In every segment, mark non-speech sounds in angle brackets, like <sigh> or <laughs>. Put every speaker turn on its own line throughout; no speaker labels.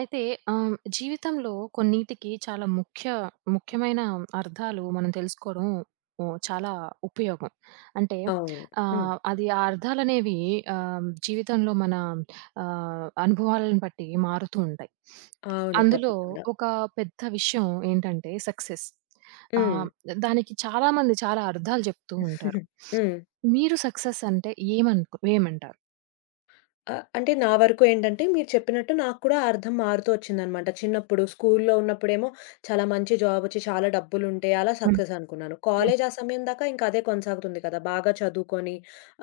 అయితే జీవితంలో కొన్నిటికి చాలా ముఖ్యమైన అర్థాలు మనం తెలుసుకోవడం చాలా ఉపయోగం. అంటే
అవును. హ్మ్.
అది ఆ అర్థాలనేవి జీవితంలో మన అనుభవాలను బట్టి మారుతూ ఉంటాయి.
అవును.
అందులో
తప్పకుండా.
ఒక పెద్ద విషయం ఏంటంటే సక్సెస్.
హ్మ్.
ఆహ్, దానికి చాలామంది చాలా అర్థాలు చెప్తూ ఉంటారు.
హ్మ్. <laughs>
మీరు సక్సెస్ అంటే ఏమంటారు?
ఆ! అంటే నా వరకు ఏంటంటే మీరు చెప్పినట్టు నాకు కూడా ఆ అర్థం మారుతూ వచ్చిందనమాట. చిన్నప్పుడు స్కూల్‌లో ఉన్నప్పుడేమో చాలా మంచి జాబొచ్చి చాలా డబ్బులుంటే అలా
హ్మ్.
సక్సెస్ అనుకున్నాను.
హ్మ్.
కాలేజ్ ఆ సమయం దాకా ఇంకా అదే కొనసాగుతుంది కదా! బాగా చదువుకొని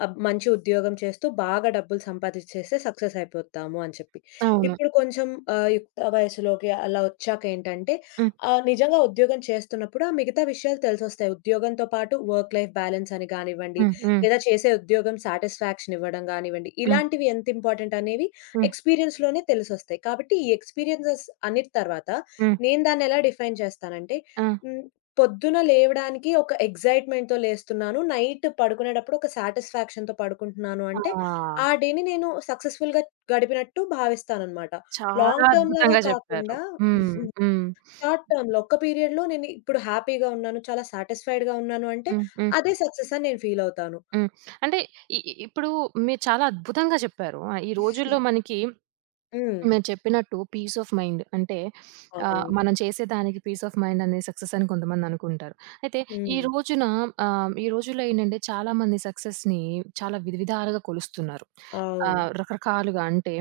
మంచి ఉద్యోగం చేస్తూ బాగా డబ్బులు సంపాదిచ్చేస్తే సక్సెస్ అయిపోతాము అని చెప్పి.
అవును.
ఇప్పుడు కొంచెం యుక్త వయసులోకి అలా వచ్చాకేంటంటే
హ్మ్.
నిజంగా ఉద్యోగం చేస్తున్నప్పుడు ఆ మిగతా విషయాలు తెలిసొస్తాయి. ఉద్యోగంతో పాటు వర్క్ లైఫ్ బ్యాలెన్స్ అని గానివ్వండి,
హ్మ్. హ్మ్.
లేదా చేసే ఉద్యోగం సాటిస్ఫాక్షన్ ఇవ్వడం గానివ్వండి,
హ్మ్.
ఇలాంటివి ఎంత ఇంపార్టెంట్ అనేవి
హ్మ్.
ఎక్స్‌పీరియన్స్‌లోనే తెలిసొస్తాయి. కాబట్టి ఈ ఎక్స్‌పీరియన్సెస్ అన్నిటి తర్వాత
హ్మ్.
నేను దాన్నెలా డిఫైన్ చేస్తానంటే,
ఆ!
హ్మ్, పొద్దున లేవడానికి ఒక ఎక్సైట్‌మెంట్‌తో లేస్తున్నాను. నైట్ పడుకునేటప్పుడు ఒక సాటిస్ఫాక్షన్‌తో పడుకుంటున్నాను అంటే,
ఆ!
ఆ డేని నేను సక్సెస్‌ఫుల్‌గా గడిపినట్టు భావిస్తాననమాట.
చాలా
లాంగ్ టర్మ్‌లాగా
అద్భుతంగా చెప్పారు.
కాకుండా
హ్మ్. హ్మ్.
షార్ట్ టర్మ్‌లో ఒక్క పీరియడ్‌లో నేను ఇప్పుడు హ్యాపీగా ఉన్నాను, చాలా సాటిస్ఫైడ్‌గా ఉన్నాను అంటే,
హ్మ్. హ్మ్.
అదే సక్సెస్ అని నేను ఫీల్ అవుతాను.
హ్మ్. అంటే ఇ ఇప్పుడు మీరు చాలా అద్భుతంగా చెప్పారు. ఆహ్, ఈ రోజుల్లో మనకి
హ్మ్.
మీరు చెప్పినట్టు పీస్ ఆఫ్ మైండ్ అంటే
అవును.
మనం చేసేదానికి పీస్ ఆఫ్ మైండ్ అనేది సక్సెస్ అని కొంతమంది అనుకుంటారు. అయితే ఈ
హ్మ్.
రోజున ఈ రోజుల్లో ఏంటంటే చాలామంది సక్సెస్‌ని చాలా విధాలుగా కొలుస్తున్నారు.
అవును.
రకరకాలుగా అంటే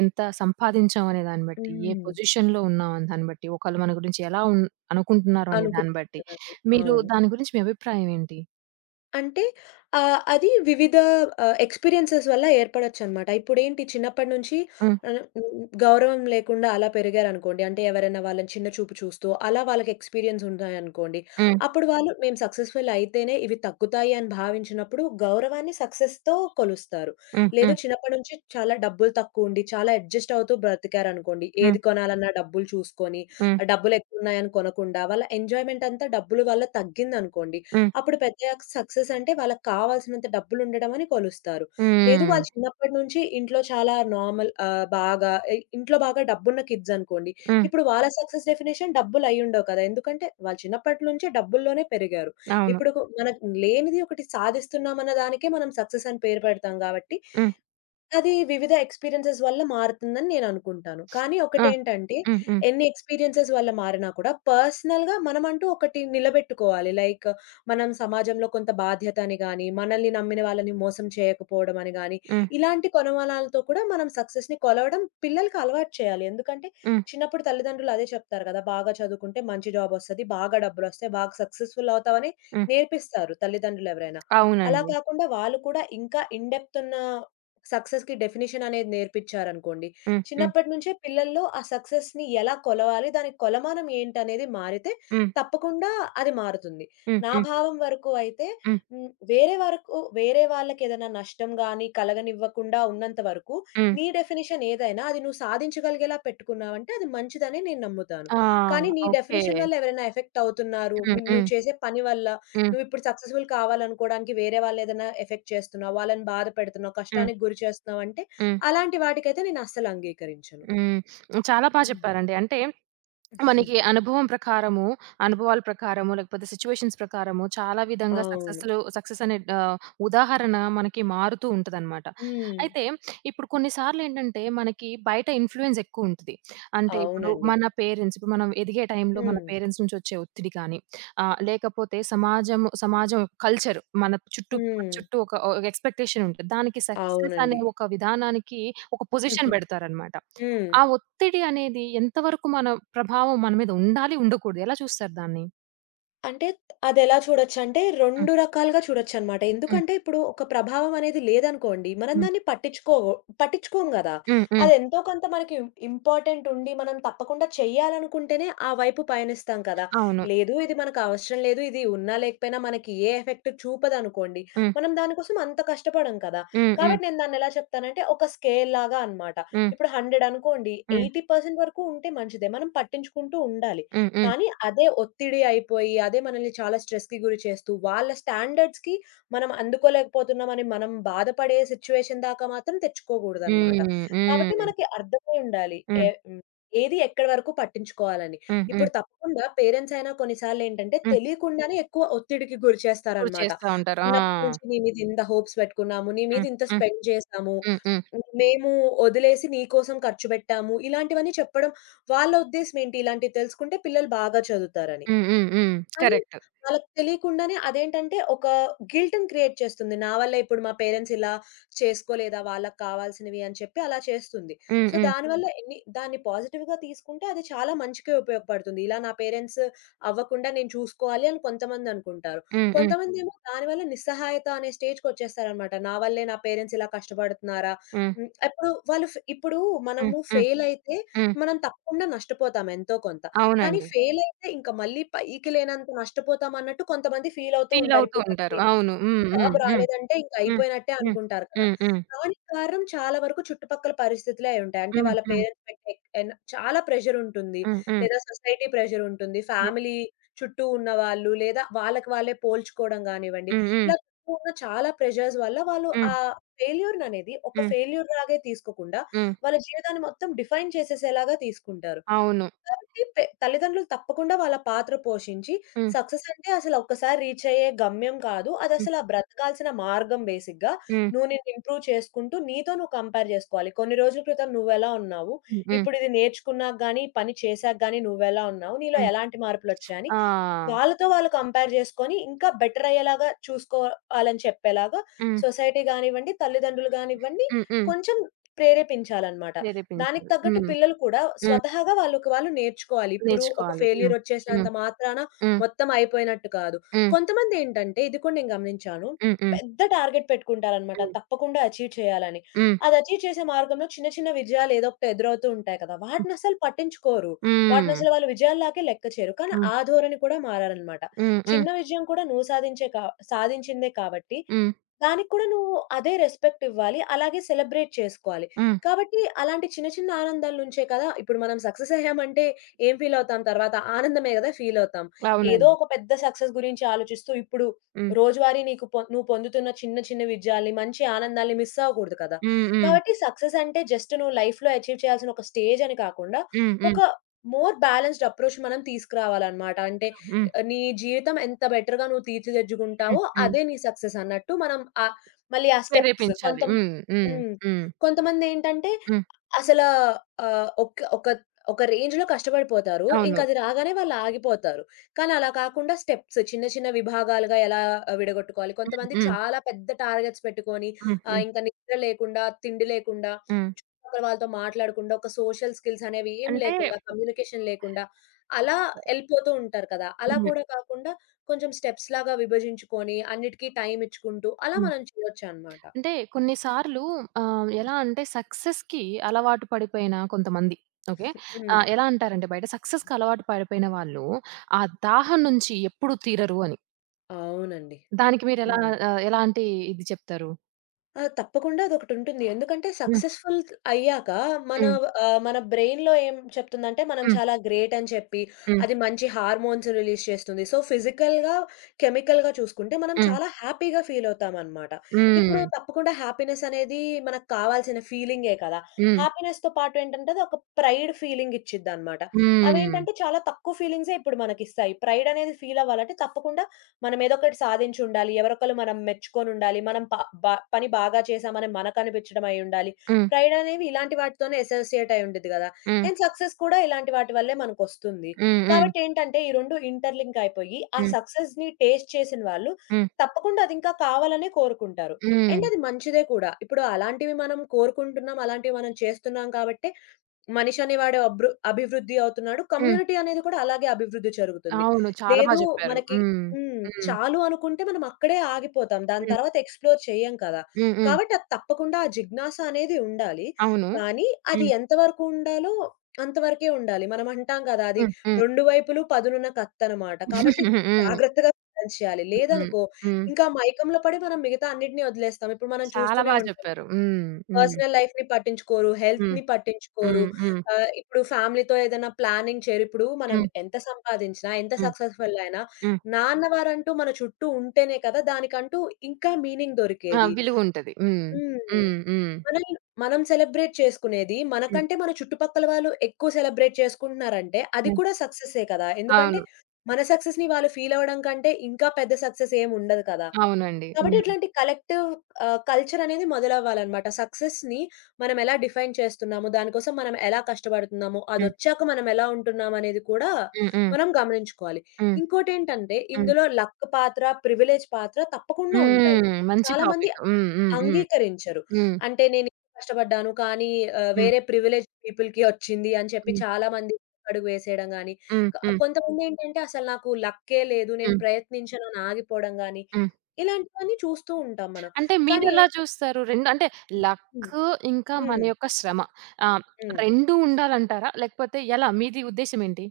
ఎంత సంపాదించాం అనే దాన్ని బట్టి, ఏ
హ్మ్.
పొజిషన్‌లో ఉన్నాం అనే దాన్ని బట్టి, ఒకళ్ళు మన గురించి ఎలా ఉన్ అనుకుంటున్నారు అనే దాన్ని బట్టి.
అనుకుంటున్నారు అది.
మీరు
అవును.
దాని గురించి మీ అభిప్రాయం ఏంటి?
అంటే అది వివిధ ఎక్స్‌పీరియన్సెస్ వల్ల ఏర్పడొచ్చనమాట. ఇప్పుడేంటి చిన్నప్పటి నుంచి
హ్మ్.
ఆహ్, గౌరవం లేకుండా అలా పెరిగారనుకోండి. అంటే ఎవరైనా వాళ్ళని చిన్న చూపు చూస్తూ అలా వాళ్ళకి ఎక్స్‌పీరియన్స్ ఉన్నాయనుకోండి.
హ్మ్.
అప్పుడు వాళ్ళు మేము సక్సెస్‌ఫుల్ అయితేనే ఇవి తగ్గుతాయి అని భావించినప్పుడు గౌరవాన్ని సక్సెస్‌తో కొలుస్తారు.
హ్మ్.
లేదు
హ్మ్.
చిన్నప్పటి నుంచి చాలా డబ్బులు తక్కువుండి, చాలా అడ్జస్ట్ అవుతూ బ్రతికారనుకోండి.
హ్మ్.
ఏది కొనాలన్నా డబ్బులు చూసుకొని,
హ్మ్.
డబ్బులు ఎక్కువున్నాయని కొనకుండా వాళ్ళ ఎంజాయ్‌మెంట్ అంతా డబ్బులు వల్ల తగ్గిందనుకోండి.
హ్మ్.
అప్పుడు పెద్దయ్యాక సక్సెస్ అంటే వాళ్ళకి కావాల్సినంత డబ్బులుండడం అని కొలుస్తారు. లేదు
హ్మ్.
వాళ్ళు చిన్నప్పటి నుంచి ఇంట్లో చాలా నార్మల్ బాగా ఇంట్లో బాగా డబ్బున్న కిడ్స్ అనుకోండి.
హ్మ్.
ఇప్పుడు వాళ్ళ సక్సెస్ డెఫినిషన్ డబ్బులయ్యుండవు కదా! ఎందుకంటే వాళ్ళు చిన్నప్పటి నుంచే డబ్బుల్లోనే పెరిగారు.
అవును.
ఇప్పుడు ఒక- మనకు లేనిది ఒకటి సాధిస్తున్నామన్న దానికే మనం సక్సెస్ అని పేరు పెడతాం గాబట్టి,
హ్మ్.
అది వివిధ ఎక్స్‌పీరియన్సెస్ వల్ల మారుతుందని నేననుకుంటాను. కానీ
ఆ!
ఒకటేంటంటే,
హ్మ్. హ్మ్.
ఎన్ని ఎక్స్‌పీరియన్సెస్ వల్ల మారినా కూడా పర్సనల్‌గా మనమంటూ ఒకటి నిలబెట్టుకోవాలి. లైక్ మనం సమాజంలో కొంత బాధ్యత అని గాని, మనల్ని నమ్మిన వాళ్ళని మోసం చేయకపోవడం అని గాని,
హ్మ్.
ఇలాంటి కొలమానాలతో కూడా మనం సక్సెస్‌ని కొలవడం పిల్లలకి అలవాటు చేయాలి. ఎందుకంటే,
హ్మ్.
చిన్నప్పుడు తల్లిదండ్రులు అదే చెప్తారు కదా! బాగా చదువుకుంటే మంచి జాబొస్తది, బాగా డబ్బులొస్తాయి, బాగా సక్సెస్‌ఫుల్ అవుతావని
హ్మ్.
నేర్పిస్తారు తల్లిదండ్రులెవరైనా. అలా
అవునండి.
కాకుండా వాళ్ళు కూడా ఇంకా ఇన్ డెప్త్ ఉన్న సక్సెస్‌కి డెఫినిషన్ అనేది నేర్పిచ్చారనుకోండి.
హ్మ్. హ్మ్.
చిన్నప్పటి నుంచే పిల్లల్లో ఆ సక్సెస్‌ని ఎలా కొలవాలి? దాని కొలమానం ఏంటనేది మారితే
హ్మ్.
తప్పకుండా అది మారుతుంది.
హ్మ్.
నా
హ్మ్.
భావం వరకు అయితే
హ్మ్.
వేరే వరకు వేరే వాళ్ళకేదైనా నష్టం గాని కలగనివ్వకుండా ఉన్నంత వరకు
హ్మ్.
నీ డెఫినిషన్ ఏదైనా అది నువ్వు సాధించగలిగేలా పెట్టుకున్నావంటే అది మంచిదనే నేను నమ్ముతాను.
ఆ!
కానీ నీ
ఓకే.
డెఫినిషన్ వల్ల ఎవరైనా ఎఫెక్ట్ అవుతున్నారు.
హ్మ్. హ్మ్.
నువ్వు చేసే పని వల్ల
హ్మ్.
నువ్విప్పుడు సక్సెస్‌ఫుల్ కావాలనుకోడానికి వేరే వాళ్ళనేదైనా ఎఫెక్ట్ చేస్తున్నావు, వాళ్ళని బాధ పెడుతున్నావు,
హ్మ్.
కష్టానికి గురి చేస్తున్నావంటే,
హ్మ్.
అలాంటి వాటికైతే నేనస్సలు అంగీకరించను.
హ్మ్. చాలా బా
హ్మ్.
చెప్పారండి. అంటే
హ్మ్.
మనకి అనుభవం ప్రకారము, అనుభవాల ప్రకారము లేకపోతే సిట్యుయేషన్స్ ప్రకారము చాలా విధంగా
అవును.
సక్సెస్ అనే ఉదాహరణ మనకి మారుతూ ఉంటదనమాట.
హ్మ్.
అయితే ఇప్పుడు కొన్ని సార్లేంటంటే మనకి బయట ఇన్‌ఫ్లూయెన్స్ ఎక్కువుంటది. అంటే
అవునండి.
ఇప్పుడు మనం ఎదిగే టైంలో మన
హ్మ్.
పేరెంట్స్ నుంచి వచ్చే ఒత్తిడి కానీ, లేకపోతే సమాజం సమాజం కల్చర్ మన
హ్మ్.
చుట్టూ ఒక, ఒక ఎక్స్‌పెక్టేషన్ ఉంటది. దానికి సక్సెస్ అనే
అవునండి.
ఒక విధానానికి ఒక పొజిషన్
హుహు.
పెడతారనమాట.
హ్మ్.
ఆ ఒత్తిడి అనేది ఎంతవరకు మన ప్రభావం మన మీద ఉండాలి, ఉండకూడదు ఎలా చూస్తారు దాన్ని?
అంటే అదెలా చూడొచ్చంటే
హ్మ్.
2 రకాలుగా చూడొచ్చనమాట.
హ్మ్.
ఎందుకంటే ఇప్పుడు ఒక ప్రభావం అనేది లేదనుకోండి, మనం
హ్మ్.
దాన్ని పట్టించుకోము గదా!
హ్మ్. హ్మ్.
అదెంతో కొంత మనకి ఇంపార్టెంట్ ఉండి మనం తప్పకుండా చెయ్యాలనుకుంటేనే ఆ వైపు పయనిస్తాం కదా!
అవును.
లేదు ఇది మనకవసరం లేదు, ఇది ఉన్నా లేకపోయినా మనకి ఏ ఎఫెక్ట్ చూపదనుకోండి,
హ్మ్.
మనం దానికోసం అంత కష్టపడం కదా!
హ్మ్. హ్మ్.
కాబట్టి నేను దాన్నెలా చెప్తానంటే ఒక స్కేల్ లాగా అనమాట.
హ్మ్.
ఇప్పుడు 100 అనుకోండి,
హ్మ్.
80% వరకు ఉంటే మంచిదే. మనం పట్టించుకుంటూ ఉండాలి.
హ్మ్. హ్మ్.
కానీ అదే ఒత్తిడి అయిపోయి, అదే మనల్ని చాలా స్ట్రెస్‌కి గురి చేస్తూ, వాళ్ళ స్టాండర్డ్స్‌కి మనం అందుకోలేకపోతున్నామని మనం బాధపడే సిట్యుయేషన్ దాకా మాత్రం తెచ్చుకోకూడదనమాట.
హ్మ్.
కాబట్టి
హ్మ్.
మనకి అర్థమై ఉండాలి.
హ్మ్.
ఏ హ్మ్. ఏది ఎక్కడి వరకు పట్టించుకోవాలని.
హ్మ్. హ్మ్.
ఇప్పుడు తప్పకుండా పేరెంట్స్ అయినా కొన్నిసార్లేంటంటే
హ్మ్.
తెలియకుండానే ఎక్కువ ఒత్తిడికి గురి
గురి
చేస్తారనమాట.
చేస్తా ఉంటారు. ఆ!
చిన్నప్పటి నుంచి నీ మీద ఇంత హోప్స్ పెట్టుకున్నాము, నీ మీద
హ్మ్.
ఇంత
హ్మ్.
స్పెండ్ చేశాము,
హ్మ్. హ్మ్.
మేము వదిలేసి నీ కోసం ఖర్చు పెట్టాము, ఇలాంటివన్నీ చెప్పడం వాళ్ళ ఉద్దేశ్యం ఏంటి? ఇలాంటివి తెలుసుకుంటే పిల్లలు బాగా చదువుతారని.
హ్మ్. హ్మ్. హ్మ్.
కానీ
కరెక్ట్.
వాళ్ళకి తెలియకుండానే అదేంటంటే ఒక గిల్ట్‌ని క్రియేట్ చేస్తుంది. నా వల్ల ఇప్పుడు మా పేరెంట్స్ ఇలా చేసుకోలేదా వాళ్ళకి కావాల్సినవి అని చెప్పి అలా చేస్తుంది.
హ్మ్.
సో,
హ్మ్.
దానివల్ల ఎన్ని దాన్ని పాజిటివ్‌గా తీసుకుంటే అది చాలా మంచికే ఉపయోగపడుతుంది. ఇలా నా పేరెంట్స్ అవ్వకుండా నేను చూసుకోవాలి అని కొంతమందనుకుంటారు.
హ్మ్. హ్మ్.
కొంతమందేమో దానివల్ల నిస్సహాయత అనే స్టేజ్‌కొచ్చేస్తారనమాట. నా వల్లే నా పేరెంట్స్ ఇలా కష్టపడుతున్నారా?
హ్మ్.
ఎప్పుడు వాళ్ళు ఇప్పుడు
హ్మ్.
మనము
హ్మ్.
ఫెయిల్ అయితే
హ్మ్.
మనం తప్పకుండా నష్టపోతాం ఎంతో కొంత. కానీ
అవునండి.
ఫెయిలయితే ఇంక మళ్ళీ పైకి లేనంత నష్టపోతామన్నట్టు కొంతమంది ఫీలవుతూ
ఫీల్
ఉంటారు.
అవుతూ
ఇప్పుడు
ఉంటారు.
మనకి
అవును. హ్మ్.
జాబ్
హ్మ్. హ్మ్.
రాలేదంటే ఇంక
హ్మ్.
అయిపోయినట్టే
హ్మ్.
అనుకుంటారు కదా!
హ్మ్. హ్మ్.
దానికి కారణం చాలా వరకు చుట్టుపక్కల పరిస్థితులే అయ్యుంటాయి. అంటే
హ్మ్.
వాళ్ళ
హ్మ్.
పేరెంట్స్ పెట్టే చాలా ప్రెషరుంటుంది.
హ్మ్. హ్మ్.
లేదా సొసైటీ ప్రెషరుంటుంది.
హ్మ్.
ఫ్యామిలీ చుట్టూ ఉన్నవాళ్ళు, లేదా వాళ్ళకి వాళ్ళే పోల్చుకోవడం గానివ్వండి.
హ్మ్. హ్మ్.
ఇలా చుట్టూ ఉన్న చాలా ప్రెషర్స్ వల్ల వాళ్ళు
హ్మ్. హ్మ్.
ఆ ఫెయిల్యూర్‌ననేది ఒక
హ్మ్.
ఫెయిల్యూర్ లాగే తీసుకోకుండా,
హ్మ్.
వాళ్ళ జీవితాన్ని మొత్తం డిఫైన్ చేసేసేలాగా తీసుకుంటారు.
అవును.
కాబట్టి తల్లిదండ్రులు తప్పకుండా వాళ్ళ పాత్ర పోషించి,
హ్మ్.
సక్సెస్ అంటే అసలు ఒక్కసారి రీచ్ అయ్యే గమ్యం కాదు.
హ్మ్.
అదసల బ్రతకాల్సిన మార్గం బేసిక్‌గా.
హ్మ్.
నువ్వు నిన్ను ఇంప్రూవ్ చేసుకుంటూ నీతో నువ్వు కంపేర్ చేసుకోవాలి. కొన్ని రోజుల క్రితం నువ్వెలా ఉన్నావు?
హ్మ్. హ్మ్.
ఇప్పుడు ఇది నేర్చుకున్నాక గాని, ఈ పని చేశాక గాని నువ్వెలా ఉన్నావు? నీలో
హ్మ్.
ఎలాంటి మార్పులొచ్చాయని
ఆ!
వాళ్ళతో వాళ్ళు కంపేర్ జేసుకొని, ఇంకా బెటరయ్యేలాగా చూసుకోవాలని చెప్పేలాగా
హ్మ్.
సొసైటీ గానివ్వండి, తల్లిదండ్రులు గానివ్వండి,
హ్మ్. హ్మ్.
కొంచెం ప్రేరేపించాలనమాట. దానికి
ప్రేరేపించాలి.
తగ్గట్టు
హ్మ్.
పిల్లలు కూడా
హ్మ్.
స్వతహాగా వాళ్ళకి వాళ్ళు నేర్చుకోవాలి. ఇప్పుడు ఒక
నేర్చుకోవాలి. హ్మ్.
ఫెయిల్యూరొచ్చేసినంత
హ్మ్.
మాత్రాన
హ్మ్.
మొత్తం అయిపోయినట్టు కాదు.
హ్మ్.
కొంతమందేంటంటే, ఇది కూడా నేను గమనించాను.
హ్మ్.
పెద్ద టార్గెట్ పెట్టుకుంటారనమాట.
హ్మ్.
తప్పకుండా అచీవ్ చేయాలని.
హ్మ్.
అది అచీవ్ చేసే మార్గంలో చిన్న, చిన్న విజయాలు ఏదో ఒకటి ఎదురవుతూ ఉంటాయి కదా! వాటినసలు పట్టించుకోరు.
హ్మ్.
వాటినసలు వాళ్ళు విజయాల్లాగే లెక్క చేయరు. కానీ
హ్మ్.
ఆ ధోరణి కూడా మారాలనమాట.
హ్మ్. హ్మ్.
చిన్న
హ్మ్.
విజయం కూడా నువ్వు సాధించే కా సాధించిందే కాబట్టి,
హ్మ్.
దానికి కూడా నువ్వు అదే రెస్పెక్ట్ ఇవ్వాలి. అలాగే సెలబ్రేట్ చేసుకోవాలి.
హ్మ్.
కాబట్టి అలాంటి చిన్న చిన్న ఆనందాల నుంచే కదా ఇప్పుడు మనం సక్సెస్ అయ్యామంటే ఏం ఫీల్ అవుతాం తర్వాత? ఆనందమే కదా ఫీల్ అవుతాం. ఏదో
అవునండి.
ఒక పెద్ద సక్సెస్ గురించి ఆలోచిస్తూ ఇప్పుడు
హ్మ్.
రోజువారీ నీకు నువ్వు పొందుతున్న చిన్న చిన్న విజయాల్ని, మంచి ఆనందాల్ని మిస్ అవ్వకూడదు కదా!
హ్మ్. హ్మ్.
కాబట్టి సక్సెస్ అంటే జస్ట్ నువ్వు లైఫ్‌లో అచీవ్ చేయాల్సిన ఒక స్టేజ్ అని కాకుండా
హ్మ్. హ్మ్.
ఒక మోర్ బ్యాలెన్స్‌డ్ అప్రోచ్ మనం తీసుకురావాలనమాట. అంటే
హ్మ్.
నీ జీవితం ఎంత బెటర్‌గా నువ్వు
హ్మ్.
తీర్చిదిద్దుకుంటావో
హ్మ్.
అదే నీ సక్సెస్ అన్నట్టు మనం మళ్ళీ ఆ స్టెప్స్
ప్రేరేపించాలి.
కొంతం
హ్మ్. హ్మ్.
హ్మ్.
హ్మ్.
కొంతమందేంటంటే
హ్మ్.
అసల ఒక ఒక ఒక రేంజ్‌లో కష్టపడిపోతారు. ఇంక
అవును.
అది రాగానే వాళ్ళు ఆగిపోతారు. కానీ అలా కాకుండా స్టెప్స్ చిన్న చిన్న విభాగాలుగా ఎలా విడగొట్టుకోవాలి.
హ్మ్.
కొంతమంది
హ్మ్.
చాలా పెద్ద టార్గెట్స్ పెట్టుకొని
హ్మ్. హ్మ్.
ఇంక నిద్ర లేకుండా, తిండి లేకుండా
హ్మ్.
ఒకరు వాళ్ళతో మాట్లాడకుండా, ఒక సోషల్ స్కిల్స్ అనేవి ఏం
అంటే
లేకుండా, కమ్యూనికేషన్ లేకుండా అలా ఎళ్ళిపోతూ ఉంటారు కదా! అలా
హ్మ్.
కూడా కాకుండా కొంచెం స్టెప్స్ లాగా విభజించుకొని, అన్నిటికి టైమ్ ఇచ్చుకుంటూ అలా
హ్మ్.
మనం చేయొచ్చనమాట.
అంటే కొన్నిసార్లు ఎలా అంటే సక్సెస్‌కి అలవాటు పడిపోయిన కొంతమంది ఓకే.
హ్మ్.
ఎలా అంటారంటే బయట సక్సెస్‌కి అలవాటు పడిపోయిన వాళ్ళు ఆ దాహం నుంచి ఎప్పుడు తీరరు అని.
అవునండి.
దానికి మీరెలా
హ్మ్.
ఎలాంటి ఇది చెప్తారు?
ఆ! తప్పకుండా అదొకటుంటుంది. ఎందుకంటే
హ్మ్.
సక్సెస్‌ఫుల్ అయ్యాక మన
హ్మ్.
మన బ్రెయిన్‌లో ఏం చెప్తుందంటే మనం
హ్మ్.
చాలా గ్రేట్ అని చెప్పి,
హ్మ్.
అది మంచి హార్మోన్స్ రిలీజ్ చేస్తుంది. సో, ఫిజికల్‌గా, కెమికల్‌గా చూసుకుంటే మనం
హ్మ్.
చాలా హ్యాపీగా ఫీల్ అవుతామనమాట.
హ్మ్.
ఇప్పుడు తప్పకుండా హ్యాపీనెస్ అనేది మనకు కావాల్సిన ఫీలింగే కదా!
హ్మ్.
హ్యాపీనెస్‌తో పాటు ఏంటంటే అది ఒక ప్రైడ్ ఫీలింగ్ ఇచ్చిద్దనమాట. అవేంటంటే చాలా తక్కువ ఫీలింగ్సే ఇప్పుడు మనకిస్తాయి. ప్రైడ్ అనేది ఫీల్ అవ్వాలంటే తప్పకుండా మనం ఏదో ఒకటి సాధించి ఉండాలి. ఎవరొకళ్ళు మనం మెచ్చుకొని ఉండాలి. మనం ప బ పని బాగా చేశామని మనకనిపించడం అయి ఉండాలి.
హ్మ్.
ప్రైడ్ అనేవి ఇలాంటి వాటితోనే అసోసియేట్ అయి ఉండిద్ది గదా!
హ్మ్.
అండ్ సక్సెస్ కూడా ఇలాంటి వాటి వల్లే మనకొస్తుంది.
హ్మ్. హ్మ్. హ్మ్.
కాబట్టి ఏంటంటే ఈ 2 ఇంటర్‌లింక్ అయిపోయి ఆ
హ్మ్.
సక్సెస్‌ని టేస్ట్ చేసిన వాళ్ళు
హ్మ్.
తప్పకుండా అది ఇంకా కావాలనే కోరుకుంటారు.
హ్మ్.
అండ్ అది మంచిదే కూడా. ఇప్పుడు అలాంటివి మనం కోరుకుంటున్నాం. అలాంటివి మనం చేస్తున్నాం కాబట్టే మనిషి అనేవాడు అభివృద్ధి అవుతున్నాడు.
హ్మ్.
కమ్యూనిటీ అనేది కూడా అలాగే అభివృద్ధి జరుగుతుంది.
అవును. చాలా బా
లేదు
జెప్పారు.
మనకి
హ్మ్. హ్మ్.
చాలు అనుకుంటే మనం అక్కడే ఆగిపోతాం. దాని
హ్మ్.
తర్వాత ఎక్స్‌ప్లోర్ చేయం కదా!
హ్మ్. హ్మ్.
కాబట్టి అది తప్పకుండా ఆ జిజ్ఞాస అనేది ఉండాలి.
అవును.
కానీ అది
హ్మ్.
ఎంతవరకు ఉండాలో అంతవరకే ఉండాలి. మనం అంటాం కదా! అది
హ్మ్. హ్మ్.
రెండు వైపులు పదునున్న కత్తనమాట. కాబట్టి
<laughs> హ్మ్.
జాగ్రత్తగా బ్యాలెన్స్ చేయాలి.
హ్మ్.
లేదనుకో
హ్మ్.
ఇంకా
<laughs>
మైకంలో పడి మనం మిగతా అన్నిటిని వదిలేస్తాం. ఇప్పుడు మనం
చాలా
చూస్తూనే
బా
ఉంటాం.
జెప్పారు. హ్మ్. హ్మ్.
పర్సనల్ లైఫ్‌ని పట్టించుకోరు.
హ్మ్.
హెల్త్‌ని పట్టించుకోరు.
హ్మ్. హ్మ్.
ఇప్పుడు ఫ్యామిలీతో ఏదైనా ప్లానింగ్ చేయరు. ఇప్పుడు మనం
హ్మ్.
ఎంత సంపాదించినా, ఎంత
హ్మ్.
సక్సెస్‌ఫుల్ అయినా
హ్మ్.
నాన్నవారంటూ మన చుట్టూ ఉంటేనే కదా! దానికంటూ ఇంకా మీనింగ్
ఆ!
దొరికేది.
విలువుంటది. హ్మ్.
హ్మ్.
హ్మ్. హ్మ్.
మనల్ని మనం సెలబ్రేట్ చేసుకునేది
హ్మ్.
మనకంటే మన చుట్టుపక్కల వాళ్ళు ఎక్కువ సెలబ్రేట్ చేసుకుంటున్నారంటే అది
హ్మ్.
కూడా సక్సె‌సే కదా! ఎందుకంటే
అవును.
మన సక్సెస్‌ని వాళ్ళు ఫీల్ అవ్వడం కంటే ఇంకా పెద్ద సక్సెస్ ఏమి ఉండదు కదా!
అవునండి.
కాబట్టి
హ్మ్.
ఇట్లాంటి కలెక్టివ్ కల్చర్ అనేది మొదలవ్వాలనమాట. సక్సెస్‌ని మనం ఎలా డిఫైన్ చేస్తున్నాము, దానికోసం మనం ఎలా కష్టపడుతున్నాము,
హ్మ్.
అదొచ్చాక మనం ఎలా ఉంటున్నామనేది కూడా
హ్మ్. హ్మ్.
మనం గమనించుకోవాలి.
హ్మ్.
ఇంకోటేంటంటే
హ్మ్.
ఇందులో లక్ పాత్ర, ప్రివిలేజ్ పాత్ర తప్పకుండా ఉంటాయి.
హ్మ్. మంచి
చాలామంది
టాపిక్. హ్మ్. హ్మ్. హ్మ్.
అంగీకరించరు.
హ్మ్.
అంటే నేను ఇంత కష్టపడ్డాను కానీ
హ్మ్.
వేరే ప్రివిలేజ్డ్ పీపుల్‌కి వచ్చింది అని చెప్పి
హ్మ్.
చాలామంది అడుగు వేసేయడం గాని,
హ్మ్. హ్మ్.
కొంతమందేంటంటే అసలు నాకు లక్కే లేదు, నేను
హ్మ్.
ప్రయత్నించను అని ఆగిపోవడం గాని,
హ్మ్.
ఇలాంటివన్నీ చూస్తూ ఉంటాం మనం.
అంటే
కానీ
మీరెలా జూస్తారు? 2 అంటే లక్
హ్మ్.
ఇంకా మన
హ్మ్.
యొక్క శ్రమ. ఆహ్,
హ్మ్.
2 ఉండాలంటారా? లేకపోతే ఎలా? మీది ఉద్దేశ్యం ఏంటి?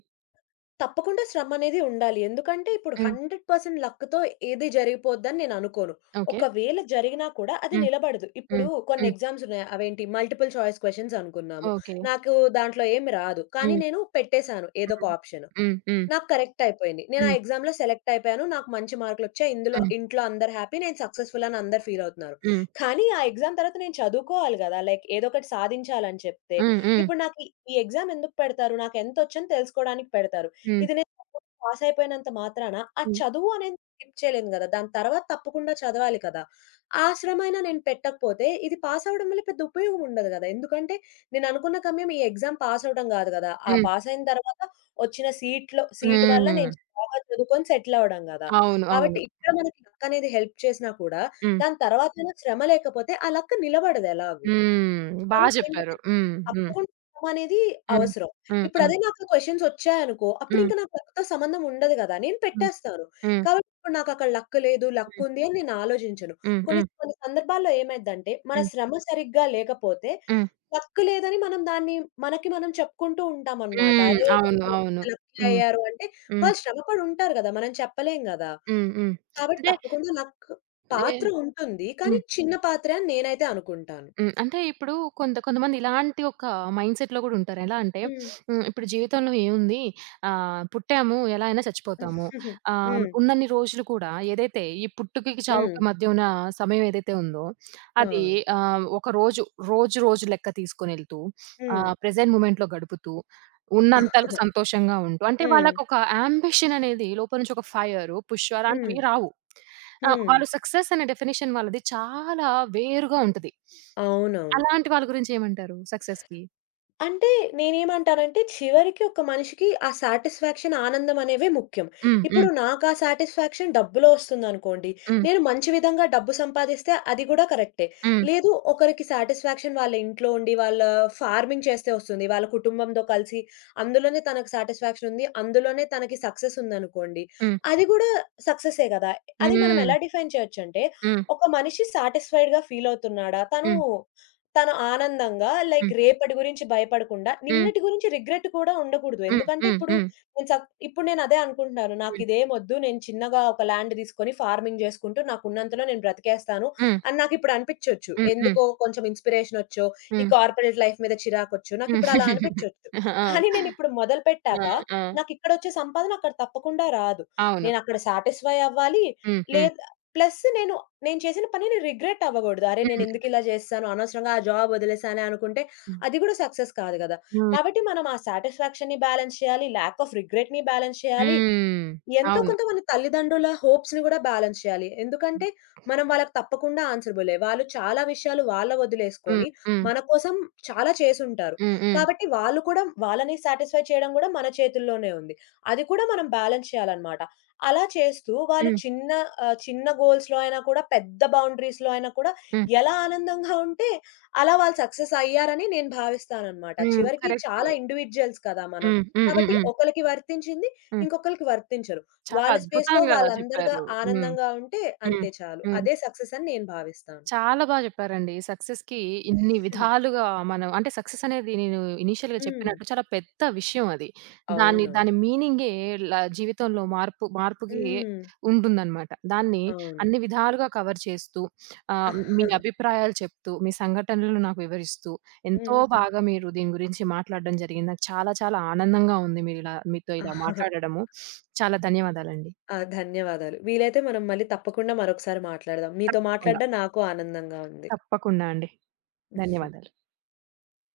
తప్పకుండా శ్రమనేది ఉండాలి. ఎందుకంటే ఇప్పుడు
హ్మ్.
100% లక్‌తో ఏది జరిగిపోద్దని నేను అనుకోను.
ఓకే.
ఒకవేళ జరిగినా కూడా అది
హ్మ్.
నిలబడదు. ఇప్పుడు
హ్మ్.
కొన్ని
హ్మ్.
ఎగ్జామ్స్ ఉన్నాయి. అవేంటి మల్టిపుల్ చాయిస్ క్వెషన్స్ అనుకున్నాము.
ఓకే.
నాకు దాంట్లో ఏమి రాదు. కానీ
హ్మ్.
నేను పెట్టేసాను ఏదో ఒక ఆప్షన్.
హ్మ్.
నాకు కరెక్ట్ అయిపోయింది. నేను ఆ
హ్మ్.
ఎగ్జామ్‌లో సెలెక్ట్ అయిపోయాను. నాకు మంచి మార్కులొచ్చాయి. ఇందులో
హ్మ్.
ఇంట్లో అందరూ హ్యాపీ. నేను సక్సెస్‌ఫుల్ అని అందరూ ఫీల్ అవుతున్నారు.
హ్మ్.
కానీ ఆ ఎగ్జామ్ తర్వాత నేను చదువుకోవాలి గదా! లైక్ ఏదో ఒకటి సాధించాలని చెప్తే,
హ్మ్. హ్మ్.
ఇప్పుడు నాకు ఈ ఈ ఎగ్జామ్ ఎందుకు పెడతారు? నాకు ఎంతొచ్చని తెలుసుకోవడానికి పెడతారు.
హ్మ్.
ఇది నేను పాస్ అయిపోయినంత మాత్రాన ఆ
హ్మ్.
చదువు అనేది స్కిప్ చేయలేను గదా! దాని తర్వాత తప్పకుండా చదవాలి కదా! ఆ శ్రమైనా నేను పెట్టకపోతే ఇది పాస్ అవ్వడం వల్ల పెద్ద ఉపయోగం ఉండదు గదా! ఎందుకంటే నేను అనుకున్న గమ్యం ఈ ఎగ్జామ్ పాస్ అవ్వడం గాదు గదా! ఆ
హ్మ్.
పాస్ అయిన తర్వాత వచ్చిన సీట్ వల్ల
హ్మ్.
నేను బాగా చదువుకొని సెటిల్ అవ్వడం గదా!
అవును.
కాబట్టి
అవును.
ఇక్కడ మనకి లక్ అనేది హెల్ప్ చేసినా కూడా
హ్మ్.
దాని తర్వాతైనా శ్రమ లేకపోతే ఆ లక్ నిలబడదు ఎలాగూ.
హ్మ్. బా
కాబట్టి
జెప్పారు.
ఏంటంటే
హ్మ్. హ్మ్.
తప్పకుండా సమయం అనేది
హ్మ్.
అవసరం.
హ్మ్.
ఇప్పుడు
హ్మ్.
అదే నాకు క్వెషన్స్ వచ్చాయనుకో,
హ్మ్.
అప్పుడింకా నాకు లక్‌తో సంబంధం ఉండదు గదా! నేను
హ్మ్.
పెట్టేస్తాను.
హ్మ్.
కాబట్టి ఇప్పుడు నాకక్కడ లక్ లేదు, లక్
హ్మ్.
ఉంది అని నేను ఆలోచించను.
హ్మ్.
కొన్ని
హ్మ్.
కొన్ని సందర్భాల్లో ఏమైద్దంటే, మన
హ్మ్.
శ్రమ సరిగ్గా లేకపోతే
హ్మ్.
లక్ లేదని మనం దాన్ని మనకి మనం చెప్పుకుంటూ ఉంటామనమాట.
హ్మ్.
అరే!
అవును.
కొంతమంది
అవును.
ఇంత లక్కీ
హ్మ్.
అయ్యారు అంటే,
హ్మ్.
వాళ్ళు శ్రమ పడి ఉంటారు గదా! మనం చెప్పలేం గదా!
హ్మ్. హ్మ్.
కాబట్టి
అంటే
తప్పకుండా లక్
ఏ
పాత్ర ఉంటుంది. కానీ చిన్న పాత్రే అని నేనైతే అనుకుంటాను.
హ్మ్. అంటే ఇప్పుడు కొంతమంది ఇలాంటి ఒక మైండ్‌సెట్‌లో గూడా ఉంటారు. ఎలా అంటే
హ్మ్.
హ్మ్, ఇప్పుడు జీవితంలో ఏముంది పుట్టాము ఎలా అయినా చచ్చిపోతాము.
హ్మ్. హ్మ్.
ఉన్నన్ని రోజులు కూడా ఏదైతే ఈ పుట్టుకకి, చావుకి
<laughs>
మధ్య ఉన్న సమయం ఏదైతే ఉందో అది
అవును.
ఆహ్, ఒక రోజు, రోజు రోజు లెక్క తీసుకొనెళ్తూ
హ్మ్.
ప్రెజెంట్ మూమెంట్‌లో గడుపుతూ ఉన్నంతలో
<laughs>
సంతోషంగా ఉంటూ అంటే
హ్మ్.
వాళ్ళకొక యాంబిషన్ అనేది లోపల నుంచి ఒక ఫైర్, పుష్
హ్మ్.
అలాంటివి రావు. ఆ!
హ్మ్. <laughs>
వాళ్ళు సక్సెస్ అనే డెఫినిషన్ వాళ్ళది చాలా వేరుగా ఉంటది.
అవునవును.
అలాంటి వాళ్ళ గురించేమంటారు సక్సెస్‌కి?
అంటే నేనేమంటానంటే, చివరికి ఒక మనిషికి ఆ సాటిస్ఫాక్షన్, ఆనందం అనేవే ముఖ్యం.
హ్మ్. హ్మ్.
ఇప్పుడు నాకు ఆ సాటిస్ఫాక్షన్ డబ్బులో ఒస్తుందనుకోండి,
హ్మ్.
నేను మంచి విధంగా డబ్బు సంపాదిస్తే అది గూడా కరెక్టే.
హ్మ్.
లేదు ఒకరికి సాటిస్ఫాక్షన్ వాళ్ళ ఇంట్లో ఉండి, వాళ్ళ ఫార్మింగ్ చేస్తే ఒస్తుంది. వాళ్ళ కుటుంబంతో కలిసి అందులోనే తనకు సాటిస్ఫాక్షన్ ఉంది. అందులోనే తనకి సక్సెస్ ఉందనుకోండి, అది గూడా సక్సెసే గదా! అది మనం
హ్మ్.
ఎలా డిఫైన్ చేయొచ్చంటే,
హ్మ్.
ఒక మనిషి సాటిస్ఫైడ్‌గా ఫీల్ అవుతున్నాడా? తను
హ్మ్.
తను ఆనందంగా లైక్
హ్మ్.
రేపటి గురించి భయపడకుండా,
హ్మ్.
నిన్నటి గురించి రిగ్రెట్ కూడా ఉండకూడదు.
హ్మ్.
ఎందుకంటే
హ్మ్.
ఇప్పుడు
హ్మ్.
నేను సక్ ఇప్పుడు నేను అదే అనుకుంటున్నాను.
హ్మ్.
నాకిదేమొద్దు. నేను చిన్నగా ఒక ల్యాండ్ తీసుకొని ఫార్మింగ్ చేసుకుంటూ నాకున్నంతలో నేను బ్రతికేస్తాను
హ్మ్.
అని నాకిప్పుడు అనిపిచ్చొచ్చు.
హ్మ్. హ్మ్. హ్మ్.
ఎందుకో కొంచెం ఇన్‌స్పిరేషనొచ్చో, ఈ
హ్మ్.
కార్పొరేట్ లైఫ్ మీద చిరాకొచ్చో, నాకిప్పుడు అలా
<laughs>
అనిపిచ్చొచ్చు.
ఆ!
కానీ నేనిప్పుడు
ఆ!
మొదలుపెట్టాక
ఆ!
నాకిక్కడొచ్చే సంపాదన అక్కడ తప్పకుండా రాదు.
అవును.
నేనక్కడ సాటిస్ఫై అవ్వాలి.
హ్మ్. హ్మ్.
లేదు ప్లస్ నేను చేసిన పనిని రిగ్రెట్ అవ్వగూడదు. అరే!
హ్మ్.
నేనెందుకిలా జేశాను, అనవసరంగా ఆ జాబ్ వదిలేసానే అనుకుంటే, అది గూడా సక్సెస్ కాదు గదా!
హ్మ్.
కాబట్టి మనం ఆ సాటిస్ఫాక్షన్‌ని బ్యాలెన్స్ చేయాలి, ల్యాక్ ఆఫ్ రిగ్రెట్‌ని బ్యాలెన్స్ చేయాలి.
హ్మ్.
ఎంతో
అవును.
కొంత మన తల్లిదండ్రుల హోప్స్‌ని గూడా బ్యాలెన్స్ చేయాలి. ఎందుకంటే, మనం వాళ్ళకి తప్పకుండా ఆన్సరబులే. వాళ్ళు చాలా విషయాలు వాళ్ళ వదిలేసుకొని,
హ్మ్. హ్మ్.
మన కోసం చాలా చేసుంటారు.
హ్మ్. హ్మ్.
కాబట్టి వాళ్ళు కూడా వాళ్ళని సాటిస్ఫై చేయడం గూడా మన చేతుల్లోనే ఉంది. అది కూడా మనం బ్యాలెన్స్ చేయాలనమాట. అలా చేస్తూ వాళ్ళు
హ్మ్.
చిన్న చిన్న గోల్స్‌లో అయినా కూడా, పెద్ద బౌండరీస్‌లో అయినా కూడా
హ్మ్.
ఎలా ఆనందంగా ఉంటే, అలా వాళ్ళు సక్సెస్ అయ్యారని నేను భావిస్తాననమాట.
హ్మ్.
చివరికి
కరెక్ట్.
చాలా ఇండివిడ్యుయల్స్ కదా మనం.
హ్మ్. హ్మ్. హ్మ్.
కాబట్టి
హ్మ్.
ఒకళ్ళకి వర్తించింది
హ్మ్.
ఇంకొకళ్ళకి వర్తించరు.
చాలా
వాళ్ళ స్పేస్‌లో
అద్భుతంగా
వాళ్ళందరుగా
చెప్పారు. హ్మ్.
ఆనందంగా ఉంటే
హ్మ్.
అంతే చాలు.
హ్మ్.
అదే సక్సెస్ అని నేను భావిస్తాను.
చాలా బాగా చెప్పారండి. సక్సెస్‌కి ఇన్ని
హ్మ్.
విధాలుగా మనం అంటే సక్సెస్ అనేది నేను ఇనీషియల్‌గా
హ్మ్.
చెప్పినట్టు చాలా పెద్ద విషయం అది.
అవునవును.
దాని మీనింగే ల జీవితంలో మార్పుకి
హ్మ్.
ఉంటుందనమాట. దాన్ని
అవును.
అన్ని విధాలుగా కవర్ చేస్తూ ఆహ్, మీ అభిప్రాయాలు చెప్తూ, మీ సంఘటనలు నాకు వివరిస్తూ ఎంతో
హ్మ్.
బాగా మీరు దీని గురించి మాట్లాడడం జరిగింది. నాకు చాలా చాలా ఆనందంగా ఉంది మీరిలా మీతో ఇలా మాట్లాడడము. చాలా ధన్యవాదాలండి.
ఆ! ధన్యవాదాలు. వీలైతే మనం మళ్ళీ తప్పకుండా మరొకసారి మాట్లాడదాం. మీతో
తప్పకుండా.
మాట్లాడడం నాకు ఆనందంగా ఉంది.
తప్పకుండా అండి. ధన్యవాదాలు.